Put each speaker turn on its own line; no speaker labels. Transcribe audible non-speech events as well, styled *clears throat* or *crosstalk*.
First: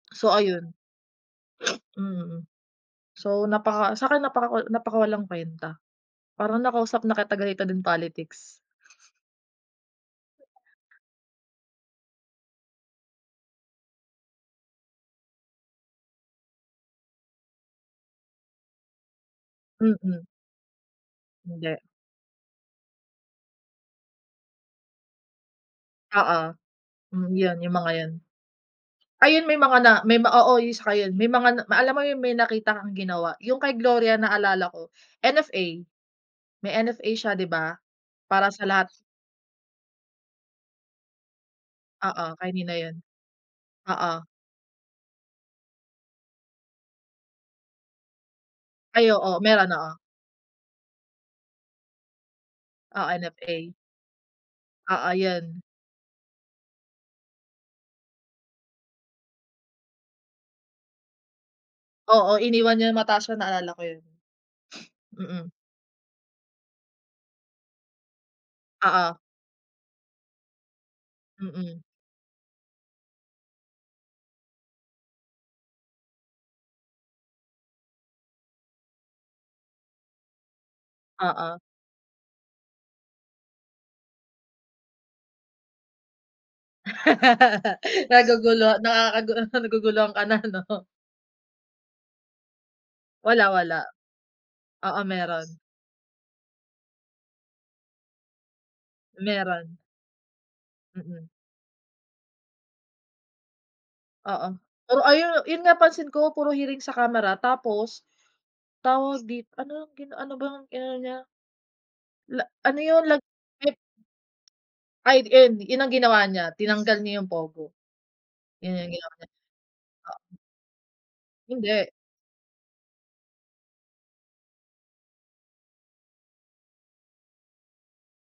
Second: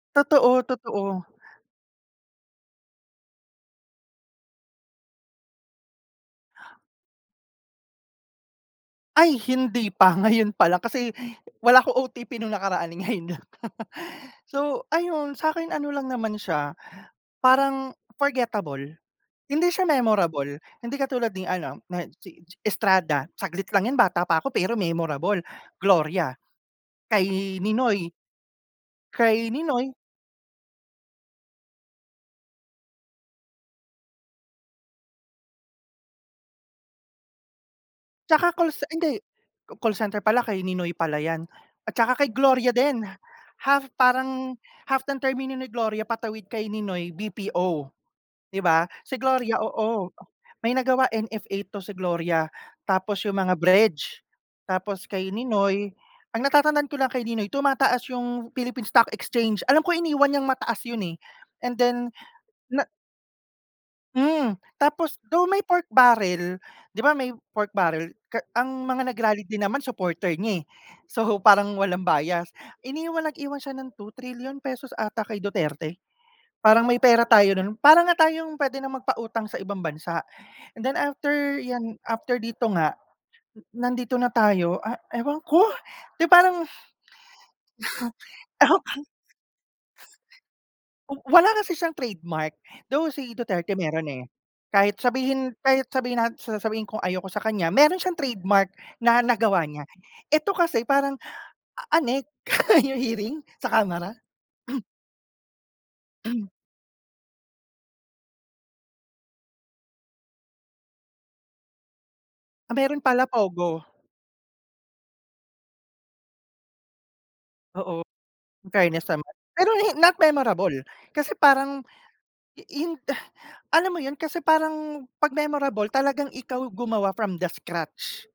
So,
Totoo,
ayun.
totoo.
Mm. So, napaka sa'kin napakakol napakawalang kwenta. Parang nakausap na kita ganito din politics.
Ay, hindi pa ngayon pa lang kasi wala ako OTP nung nakaraan ngayon lang. So, ayun sa'kin ano lang naman siya parang forgettable. Hindi siya
Mm.
memorable, hindi katulad ni
Hindi.
ano nad si Ji Estrada. Saglit lang yan bata pa ako pero memorable. Gloria,
Oo, hmm, yun
kay
yung mga
Ninoy.
yun. Ayun,
Kay
may mga na
Ninoy.
may oo, yung saka yun. May mga na ma alam mo yun, may nakita kang ginawa. Yung kay Gloria naalala ko NFA. May NFA siya, 'di ba? Para
Tsaka
sa
call ce
lahat
hindi, ca call center pala kay Ninoy pala 'yan at tsaka
Oo,
kay Gloria
kanina yun.
din, half
Oo.
parang half ng termino ni Gloria patawid kay Ninoy BPO. Di ba,
Ay
si
oo,
Gloria
meron, oo.
oo, may nagawa NFA 'to si Gloria.
Oo,
Tapos 'yong mga
NFA.
bridge, tapos
Oo,
kay
yun.
Ninoy ang natatandaan ko lang kay Ninoy tumataas 'yong Philippines Stock Exchange. Alam ko iniwan niyang mataas 'yon, eh, and then
Oo, iniwan
na
yung mataas, naalala ko yun.
Hmm, tapos
Mm.
though may pork barrel. 'Di ba, may pork barrel. Ke ang mga
Oo.
nag-rally din naman supporter niya, eh. So, parang
Mm.
walang bias. Iniwan nag-iwan siya ng ₱2 trilyon ata kay Duterte. Parang may pera tayo nun. Parang nga tayong pwede na magpautang sa ibang bansa and then after
Oo.
'yan, after dito nga, eh, nandito na tayo ah, ewan ko, 'di parang
*laughs*
uh
Nagugulo
huh. Tapang
nakakagu naguguluhan ka na, 'no?
oh, wala kasi siyang trademark. Though si
Wala,
Duterte
wala.
meron, eh. Kahit
Oo, meron.
sabihin kahit sabihin nat s sasabihin kong ayaw ko sa kanya. Meron siyang trademark na nagawa
Meron.
niya. Ito kasi parang
Mm.
a anek yung hearing sa kamara.
Oo,
*clears throat*
pero ayun yun nga pansin ko
*clears throat*
puro hearing sa kamara tapos tawag dit anong gina ano bang inano niya? La
Ah,
ano
meron
yun lag
pala
pep
pogo.
Ay, d eh, di, yun ang ginawa niya tinanggal niya yung pogo.
Oo,
Yun yung
infairness
ginawa
naman. Pero hin not
niya, oo.
memorable kasi parang
Hindi.
i hin eh, alam mo yun kasi parang 'pag memorable talagang ikaw gumawa from the scratch.